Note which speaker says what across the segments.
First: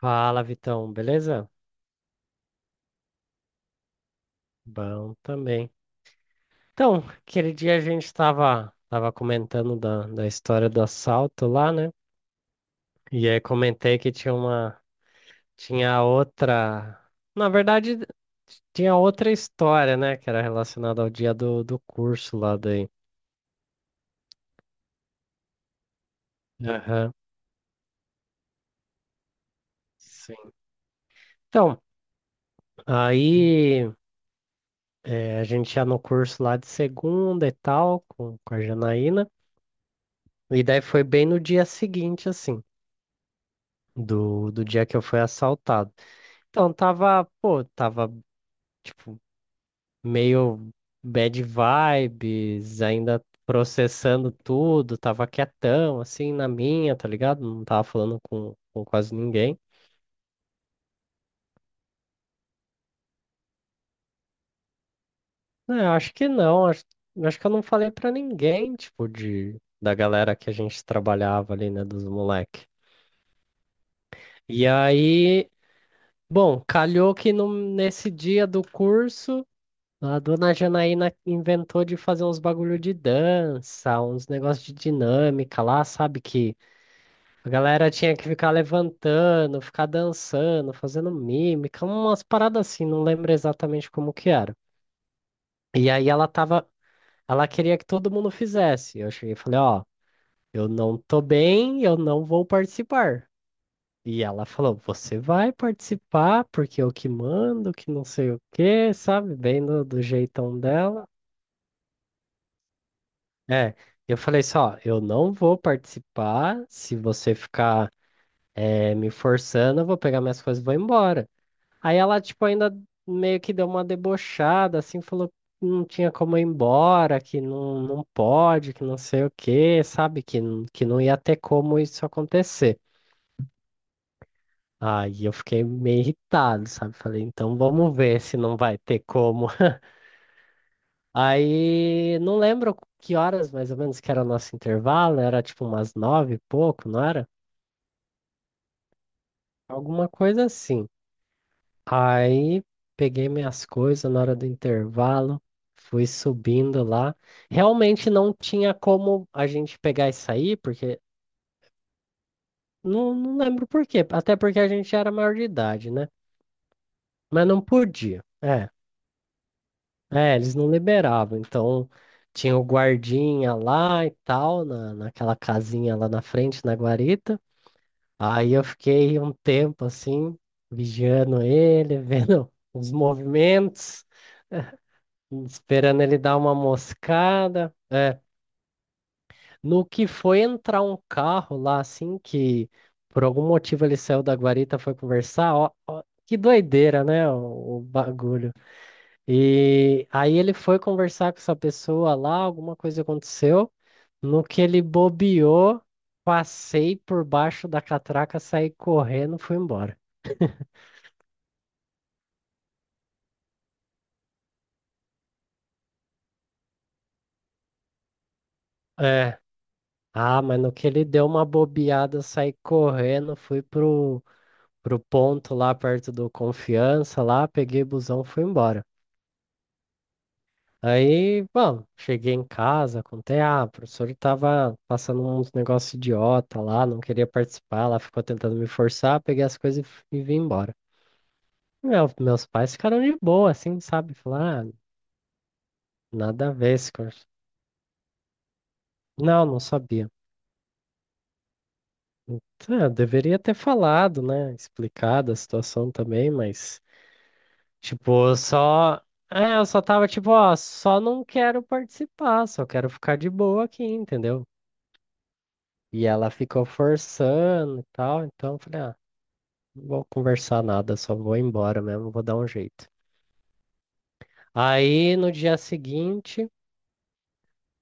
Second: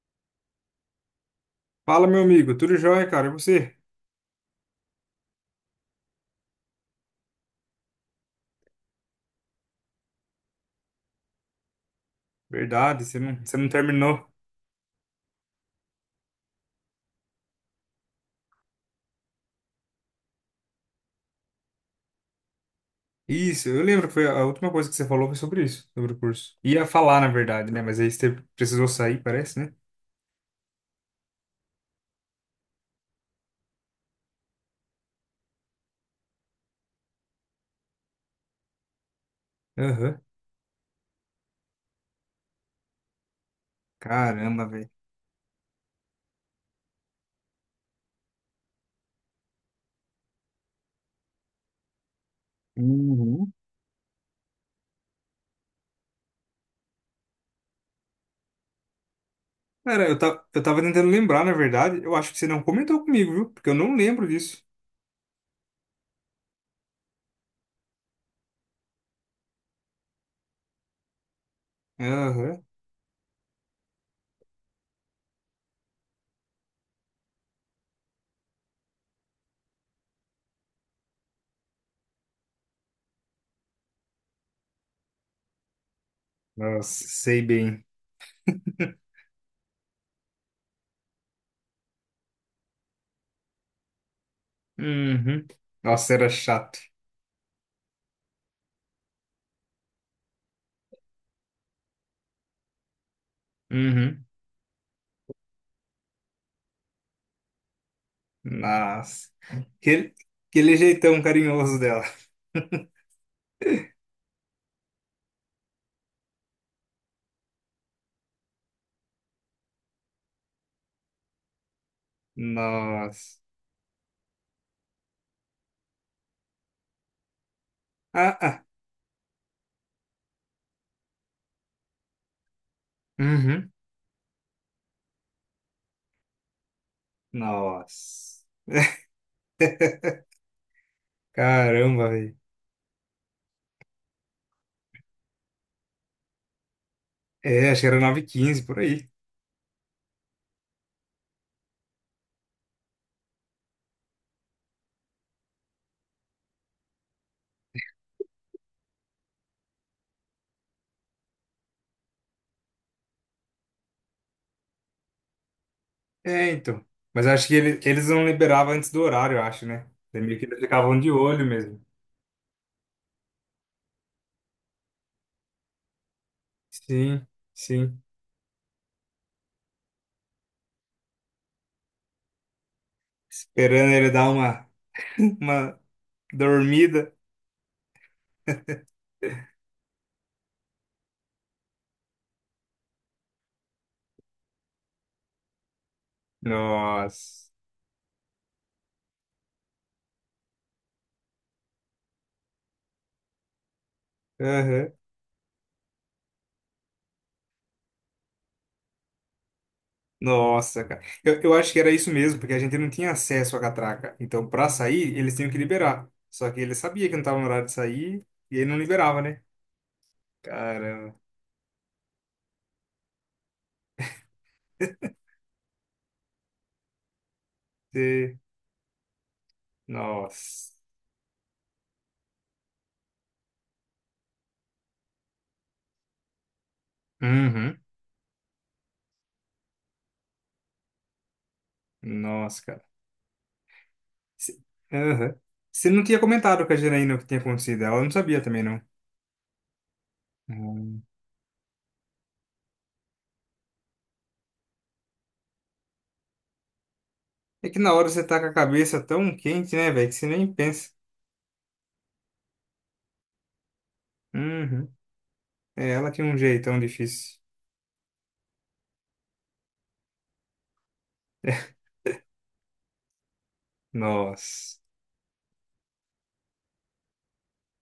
Speaker 1: Fala, Vitão, beleza?
Speaker 2: Fala, meu amigo, tudo jóia, cara? E você?
Speaker 1: Bom também. Então, aquele dia a gente estava tava comentando da história do assalto lá, né?
Speaker 2: Verdade, você
Speaker 1: E
Speaker 2: não,
Speaker 1: aí
Speaker 2: você não
Speaker 1: comentei que
Speaker 2: terminou.
Speaker 1: tinha uma, tinha outra, na verdade, tinha outra história, né? Que era relacionada ao dia do curso lá daí.
Speaker 2: Isso, eu lembro que foi a última coisa que você falou foi sobre isso, sobre o curso. Ia
Speaker 1: Aham,
Speaker 2: falar, na verdade, né? Mas aí você precisou sair, parece, né?
Speaker 1: sim. Então, aí a gente ia no curso lá de segunda e tal, com a Janaína.
Speaker 2: Aham.
Speaker 1: E daí foi bem no dia seguinte, assim. do
Speaker 2: Caramba,
Speaker 1: dia
Speaker 2: velho.
Speaker 1: que eu fui assaltado. Então, tava, pô, tava, tipo, meio bad vibes, ainda
Speaker 2: Uhum.
Speaker 1: processando tudo, tava quietão, assim, na minha, tá ligado? Não tava falando com quase ninguém.
Speaker 2: Cara, eu tava tentando lembrar, na verdade. Eu acho que você não comentou comigo, viu? Porque eu não lembro disso.
Speaker 1: É, acho que não, acho, acho que eu não falei pra ninguém, tipo, de, da galera que a gente trabalhava ali, né, dos
Speaker 2: Aham.
Speaker 1: moleque. E aí, bom, calhou que no, nesse dia do curso. A dona Janaína inventou de fazer uns bagulho de dança, uns negócios de dinâmica lá, sabe? Que
Speaker 2: Nossa, sei
Speaker 1: a
Speaker 2: bem.
Speaker 1: galera tinha que ficar levantando, ficar dançando, fazendo mímica, umas paradas assim, não lembro exatamente como que era.
Speaker 2: Uhum.
Speaker 1: E aí
Speaker 2: Nossa, era chato.
Speaker 1: ela queria que todo mundo fizesse. Eu cheguei e falei, ó, eu não tô bem, eu não vou participar. E
Speaker 2: Uhum.
Speaker 1: ela falou, você vai participar porque eu que mando, que não sei o quê,
Speaker 2: Nossa.
Speaker 1: sabe? Bem do
Speaker 2: Aquele,
Speaker 1: jeitão
Speaker 2: aquele
Speaker 1: dela.
Speaker 2: jeitão carinhoso dela.
Speaker 1: É, eu falei só, eu não vou participar se você ficar me forçando, eu vou pegar minhas coisas e vou embora. Aí ela, tipo, ainda
Speaker 2: Nossa.
Speaker 1: meio que deu uma debochada, assim, falou que não tinha como ir embora, que não, não
Speaker 2: Ah, ah.
Speaker 1: pode, que não sei o quê, sabe? Que, que não ia ter como isso acontecer.
Speaker 2: Uhum.
Speaker 1: Aí eu fiquei meio irritado, sabe? Falei, então vamos ver se
Speaker 2: Nossa.
Speaker 1: não vai ter como.
Speaker 2: Caramba,
Speaker 1: Aí
Speaker 2: velho.
Speaker 1: não lembro que horas mais ou menos que era o nosso intervalo, era tipo umas nove e pouco, não era?
Speaker 2: É, acho que era nove h 15 por aí.
Speaker 1: Alguma coisa assim. Aí peguei minhas coisas na hora do intervalo, fui subindo lá. Realmente não tinha como a gente pegar e sair, porque não, não lembro por quê. Até porque a gente já era maior de idade, né?
Speaker 2: É, então. Mas
Speaker 1: Mas
Speaker 2: acho que
Speaker 1: não
Speaker 2: eles
Speaker 1: podia.
Speaker 2: não
Speaker 1: É,
Speaker 2: liberavam antes do horário, eu acho, né? Daí
Speaker 1: é,
Speaker 2: meio que
Speaker 1: eles
Speaker 2: eles
Speaker 1: não
Speaker 2: ficavam de
Speaker 1: liberavam.
Speaker 2: olho mesmo.
Speaker 1: Então tinha o guardinha lá e tal, na, naquela casinha lá na frente, na
Speaker 2: Sim,
Speaker 1: guarita.
Speaker 2: sim.
Speaker 1: Aí eu fiquei um tempo assim, vigiando ele, vendo os
Speaker 2: Esperando
Speaker 1: movimentos.
Speaker 2: ele dar uma, uma
Speaker 1: Esperando ele dar uma
Speaker 2: dormida.
Speaker 1: moscada. É, no que foi entrar um carro lá, assim, que por algum motivo ele saiu da guarita, foi conversar. Ó, ó, que doideira, né?
Speaker 2: Nossa.
Speaker 1: O bagulho. E aí ele foi conversar com essa pessoa lá, alguma coisa aconteceu. No que ele
Speaker 2: Aham.
Speaker 1: bobeou, passei por baixo da catraca, saí correndo, fui embora.
Speaker 2: Nossa, cara. Eu acho que era isso mesmo, porque a gente não tinha acesso à catraca. Então, pra sair, eles tinham que liberar. Só que ele sabia que não tava no horário de sair e ele não liberava,
Speaker 1: É.
Speaker 2: né?
Speaker 1: Ah, mas no que ele
Speaker 2: Caramba.
Speaker 1: deu uma bobeada, saí correndo, fui pro ponto lá perto do Confiança, lá, peguei busão,
Speaker 2: Você-
Speaker 1: fui embora.
Speaker 2: Nossa.
Speaker 1: Aí, bom, cheguei em casa, contei, ah, o professor tava passando uns negócios idiota lá, não queria
Speaker 2: Uhum.
Speaker 1: participar, lá ficou tentando me forçar, peguei as coisas e, e vim embora. Meus
Speaker 2: Nossa,
Speaker 1: pais
Speaker 2: cara.
Speaker 1: ficaram de boa, assim, sabe?
Speaker 2: Você
Speaker 1: Falaram, ah,
Speaker 2: Aham. Você não tinha
Speaker 1: nada a
Speaker 2: comentado com
Speaker 1: ver
Speaker 2: a
Speaker 1: esse
Speaker 2: Janaína o que
Speaker 1: curso.
Speaker 2: tinha acontecido. Ela não sabia também, não.
Speaker 1: Não, não sabia.
Speaker 2: Hum.
Speaker 1: Tá, eu deveria ter falado, né? Explicado a situação também, mas
Speaker 2: É que na hora você
Speaker 1: Tipo, eu
Speaker 2: tá com a
Speaker 1: só.
Speaker 2: cabeça tão
Speaker 1: É, eu
Speaker 2: quente,
Speaker 1: só
Speaker 2: né,
Speaker 1: tava
Speaker 2: velho, que você
Speaker 1: tipo,
Speaker 2: nem
Speaker 1: ó,
Speaker 2: pensa.
Speaker 1: só não quero participar, só quero ficar de boa aqui, entendeu?
Speaker 2: Uhum. É,
Speaker 1: E
Speaker 2: ela tinha
Speaker 1: ela
Speaker 2: um
Speaker 1: ficou
Speaker 2: jeitão difícil.
Speaker 1: forçando e tal, então eu falei, ah, não vou conversar nada, só vou embora mesmo, vou dar um jeito.
Speaker 2: Nossa.
Speaker 1: Aí no dia seguinte,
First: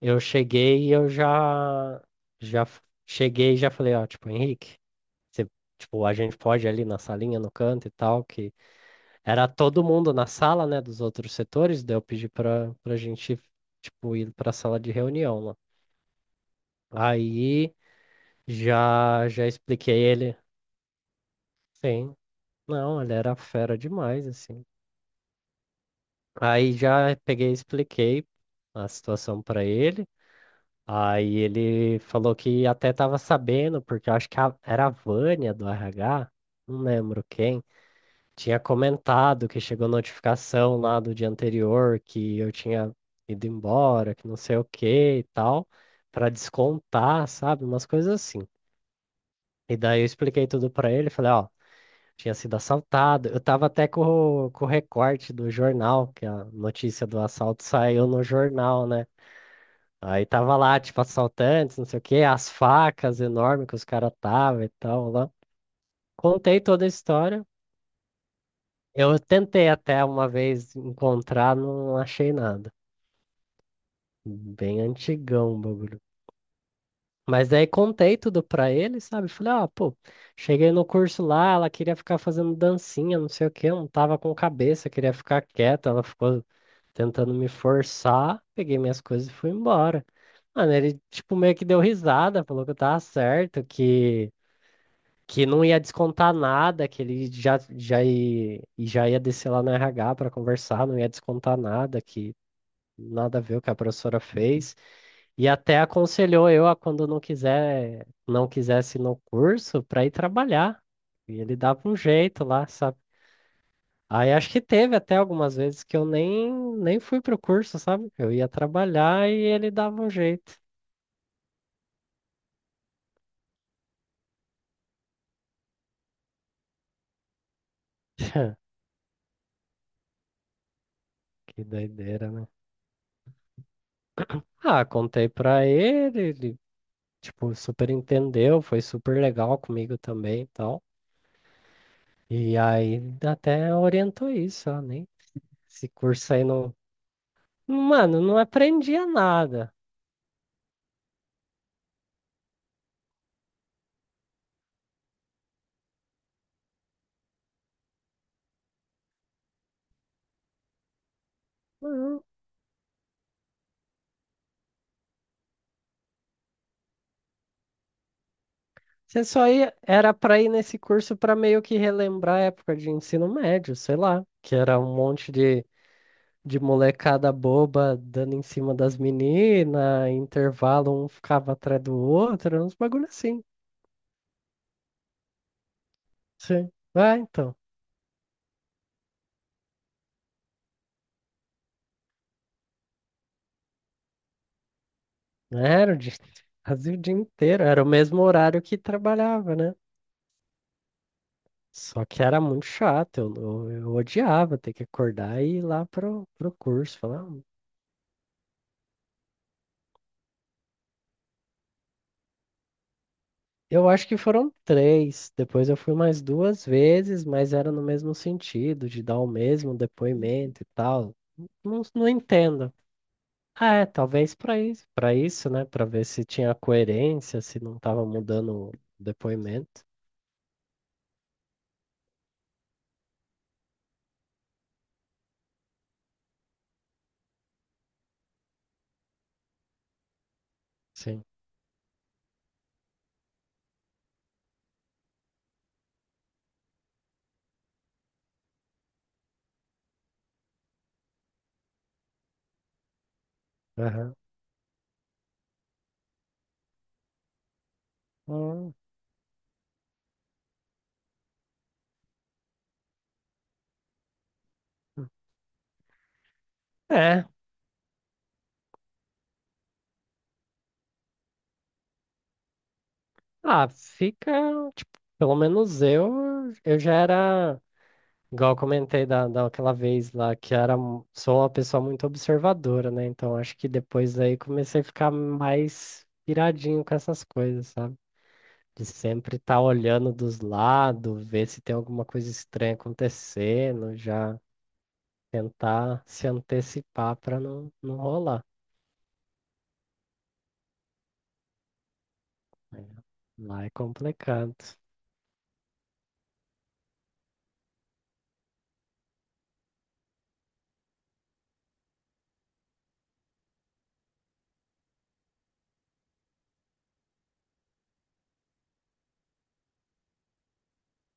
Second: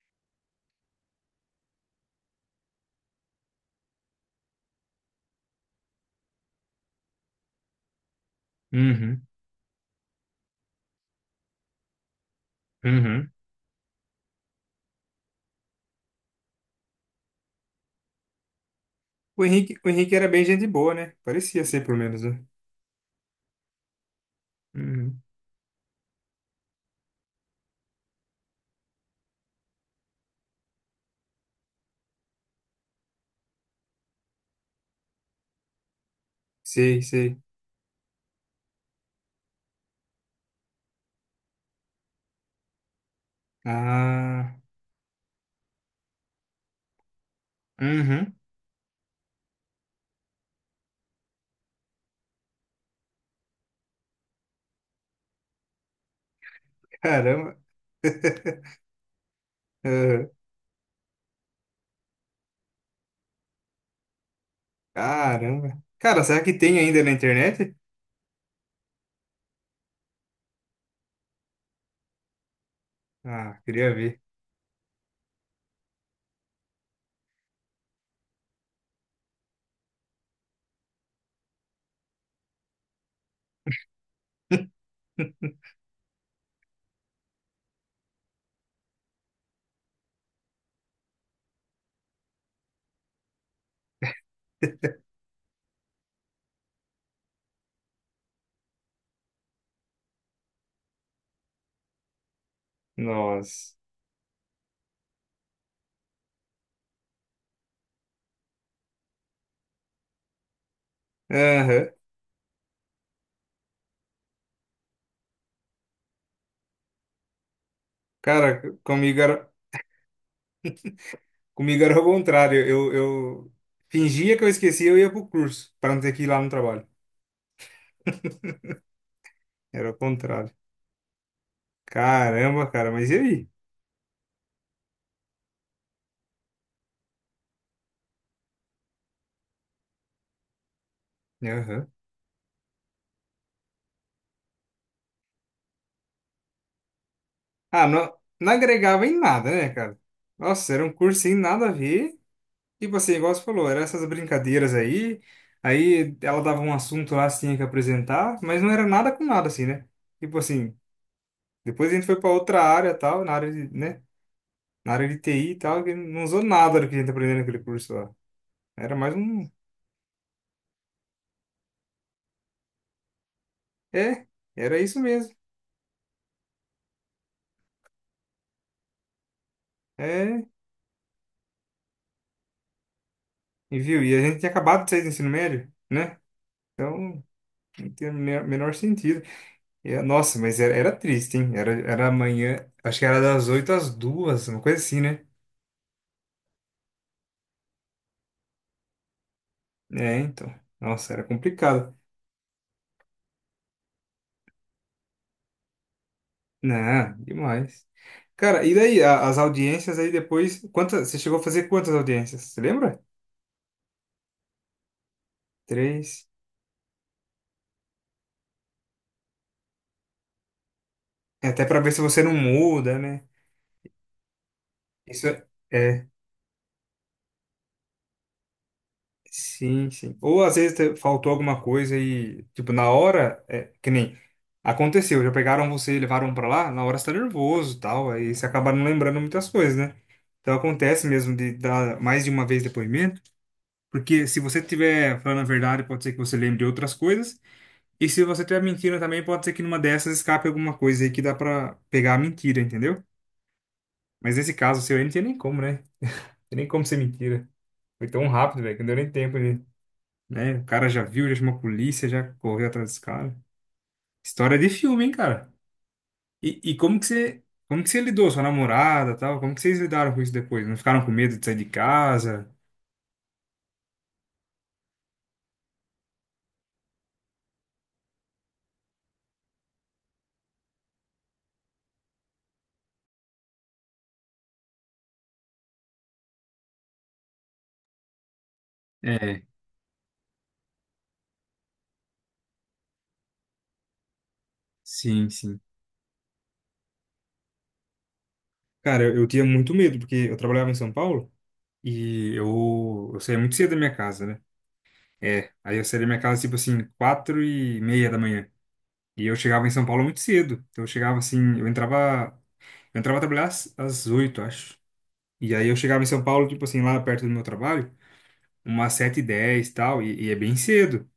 Speaker 1: eu cheguei e eu já. Já f- cheguei e já falei, ó, tipo, Henrique, você, tipo, a gente pode ir ali na salinha, no canto e tal, que
Speaker 2: Uhum.
Speaker 1: era todo mundo na sala, né, dos outros setores, daí eu pedi pra
Speaker 2: Uhum.
Speaker 1: gente, tipo, ir pra sala de reunião lá. Aí
Speaker 2: O
Speaker 1: já
Speaker 2: Henrique, o
Speaker 1: expliquei
Speaker 2: Henrique era
Speaker 1: ele.
Speaker 2: bem gente boa, né? Parecia ser, pelo
Speaker 1: Sim,
Speaker 2: menos, né?
Speaker 1: não, ele era fera demais, assim.
Speaker 2: Uhum.
Speaker 1: Aí já peguei e expliquei a situação pra ele. Aí ele falou que até tava sabendo, porque eu acho que era a Vânia do RH, não
Speaker 2: Sei,
Speaker 1: lembro
Speaker 2: sei.
Speaker 1: quem. Tinha comentado que chegou notificação lá do dia anterior que eu tinha ido embora, que não
Speaker 2: Ah.
Speaker 1: sei o que e tal, para descontar, sabe? Umas coisas
Speaker 2: Uhum.
Speaker 1: assim. E daí eu expliquei tudo para ele, falei, ó, tinha sido assaltado. Eu tava até com com o recorte do jornal, que a notícia do
Speaker 2: Caramba.
Speaker 1: assalto saiu no jornal, né? Aí
Speaker 2: Uhum.
Speaker 1: tava lá, tipo, assaltantes, não sei o que as facas enormes que os caras tava e tal, lá.
Speaker 2: Caramba. Cara, será que
Speaker 1: Contei
Speaker 2: tem
Speaker 1: toda a
Speaker 2: ainda na
Speaker 1: história.
Speaker 2: internet?
Speaker 1: Eu tentei até uma vez encontrar, não achei nada.
Speaker 2: Ah, queria ver.
Speaker 1: Bem antigão o bagulho. Mas daí contei tudo pra ele, sabe? Falei, ah, pô, cheguei no curso lá, ela queria ficar fazendo dancinha, não sei o quê, eu não tava com cabeça, queria ficar quieta, ela ficou tentando me forçar, peguei minhas coisas e fui embora. Mano, ele, tipo, meio que deu risada, falou que eu tava certo, que não ia descontar nada, que ele já ia descer lá no RH para conversar, não ia descontar nada, que nada a ver o que
Speaker 2: Nossa.
Speaker 1: a professora fez. E até aconselhou eu a quando não quiser, não quisesse ir no curso para ir trabalhar. E ele dava
Speaker 2: Aham.
Speaker 1: um jeito lá, sabe? Aí acho que teve até algumas vezes que eu nem, nem fui pro curso, sabe? Eu ia
Speaker 2: Cara, comigo
Speaker 1: trabalhar e
Speaker 2: era,
Speaker 1: ele dava um jeito.
Speaker 2: comigo era o contrário. Eu fingia que eu esquecia, eu ia pro curso, para não ter que ir lá no trabalho. Era o contrário.
Speaker 1: Que doideira, né?
Speaker 2: Caramba, cara, mas e aí?
Speaker 1: Ah, contei pra ele, ele tipo, super entendeu, foi super legal comigo também e tal.
Speaker 2: Aham.
Speaker 1: E aí até orientou isso, ó, nem esse curso aí não.
Speaker 2: Ah, não,
Speaker 1: Mano, não
Speaker 2: não agregava
Speaker 1: aprendia
Speaker 2: em nada, né,
Speaker 1: nada.
Speaker 2: cara? Nossa, era um curso sem nada a ver. Tipo assim, igual você falou, eram essas brincadeiras aí. Aí ela dava um assunto lá, você tinha que apresentar, mas não era nada com nada, assim, né? Tipo assim, depois a gente foi
Speaker 1: Não.
Speaker 2: para outra área, tal, na área de, né? Na área de TI e tal, que não usou nada do que a gente aprendeu naquele curso lá. Era mais
Speaker 1: Você só
Speaker 2: um.
Speaker 1: ia, era pra ir nesse curso pra meio que relembrar a época de ensino médio, sei lá,
Speaker 2: É,
Speaker 1: que
Speaker 2: era
Speaker 1: era um
Speaker 2: isso
Speaker 1: monte
Speaker 2: mesmo.
Speaker 1: de molecada boba dando em cima das meninas,
Speaker 2: É,
Speaker 1: intervalo um ficava atrás do outro, uns bagulho assim.
Speaker 2: e viu? E a gente tinha acabado de sair do ensino médio, né?
Speaker 1: Sim.
Speaker 2: Então,
Speaker 1: Ah,
Speaker 2: não
Speaker 1: então.
Speaker 2: tinha o menor sentido. E, é, nossa, mas era triste, hein? Era amanhã, acho que era das oito às duas uma coisa assim, né?
Speaker 1: Era o dia, quase o dia inteiro, era o mesmo horário que trabalhava, né?
Speaker 2: É, então. Nossa, era complicado.
Speaker 1: Só que era muito chato, eu odiava ter que acordar e ir lá pro curso.
Speaker 2: Não,
Speaker 1: Falar. "Ah,
Speaker 2: demais. Cara, e daí, as audiências aí depois. Quantas, você chegou a fazer quantas audiências? Você lembra?
Speaker 1: eu acho que foram três, depois eu fui mais
Speaker 2: Três.
Speaker 1: duas vezes, mas era no mesmo sentido, de dar o mesmo depoimento e tal.
Speaker 2: É até para
Speaker 1: Não,
Speaker 2: ver se
Speaker 1: não
Speaker 2: você não
Speaker 1: entendo.
Speaker 2: muda, né?
Speaker 1: Ah, é, talvez para
Speaker 2: Isso é,
Speaker 1: isso, né? Para ver
Speaker 2: é,
Speaker 1: se tinha coerência, se não tava mudando o depoimento.
Speaker 2: sim, sim. Ou às vezes faltou alguma coisa e, tipo, na hora, é, que nem aconteceu, já pegaram você e levaram pra lá, na hora você tá nervoso e tal, aí você acaba não lembrando muitas coisas, né? Então acontece
Speaker 1: Sim.
Speaker 2: mesmo de dar mais de uma vez depoimento, porque se você estiver falando a verdade, pode ser que você lembre de outras coisas, e se você estiver mentindo também, pode ser que numa dessas escape alguma coisa aí que dá pra pegar a mentira, entendeu?
Speaker 1: Aham.
Speaker 2: Mas nesse caso seu aí não tinha nem como, né? Não tinha nem como ser mentira. Foi tão rápido,
Speaker 1: Hum,
Speaker 2: velho, que não deu nem tempo de. Né? O cara já viu, já chamou a polícia, já correu atrás desse cara. História de filme, hein, cara? E como que
Speaker 1: é.
Speaker 2: você, como que você lidou, sua namorada, e tal? Como que vocês lidaram com isso depois? Não ficaram com medo de sair de casa?
Speaker 1: Ah, fica. Pelo menos eu já era, igual eu comentei daquela vez lá, que era, sou uma pessoa muito observadora, né? Então acho que depois daí comecei a ficar mais piradinho com essas coisas, sabe? De sempre
Speaker 2: É,
Speaker 1: estar olhando dos lados, ver se tem alguma coisa estranha acontecendo, já
Speaker 2: sim, sim.
Speaker 1: tentar se antecipar para não, não rolar.
Speaker 2: Cara, eu tinha muito medo, porque eu trabalhava em São Paulo e
Speaker 1: Aí,
Speaker 2: eu saía muito
Speaker 1: lá é
Speaker 2: cedo da minha casa, né?
Speaker 1: complicado.
Speaker 2: É, aí eu saía da minha casa, tipo assim, 4h30 da manhã. E eu chegava em São Paulo muito cedo. Então eu chegava assim, eu entrava, a trabalhar às oito, acho. E aí eu chegava em São Paulo, tipo assim, lá perto do meu trabalho, umas 7h10 e tal, e é bem cedo.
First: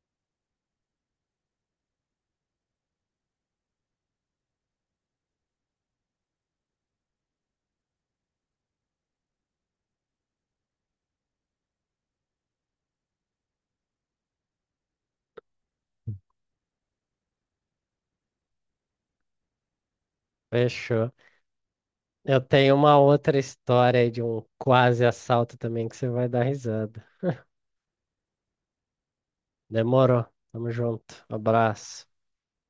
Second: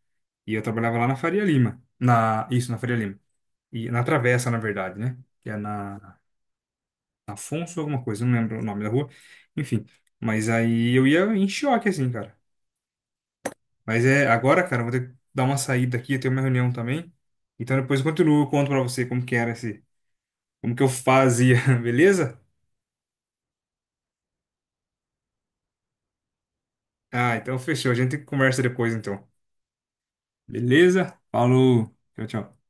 Speaker 2: E eu trabalhava lá na Faria Lima. Na, isso, na Faria Lima. E na Travessa, na verdade, né? Que é na Afonso alguma coisa, não lembro o nome da rua. Enfim, mas aí eu ia em choque, assim, cara. Mas é, agora, cara, eu vou ter que dar uma saída aqui, eu tenho uma reunião também. Então depois eu continuo, eu conto pra você como que era esse, como que eu
Speaker 1: Fechou.
Speaker 2: fazia, beleza?
Speaker 1: Eu tenho uma outra história aí de um quase assalto também que você vai dar risada.
Speaker 2: Ah, então fechou, a gente conversa depois, então.
Speaker 1: Demorou. Tamo
Speaker 2: Beleza?
Speaker 1: junto.
Speaker 2: Falou,
Speaker 1: Abraço.
Speaker 2: tchau, tchau.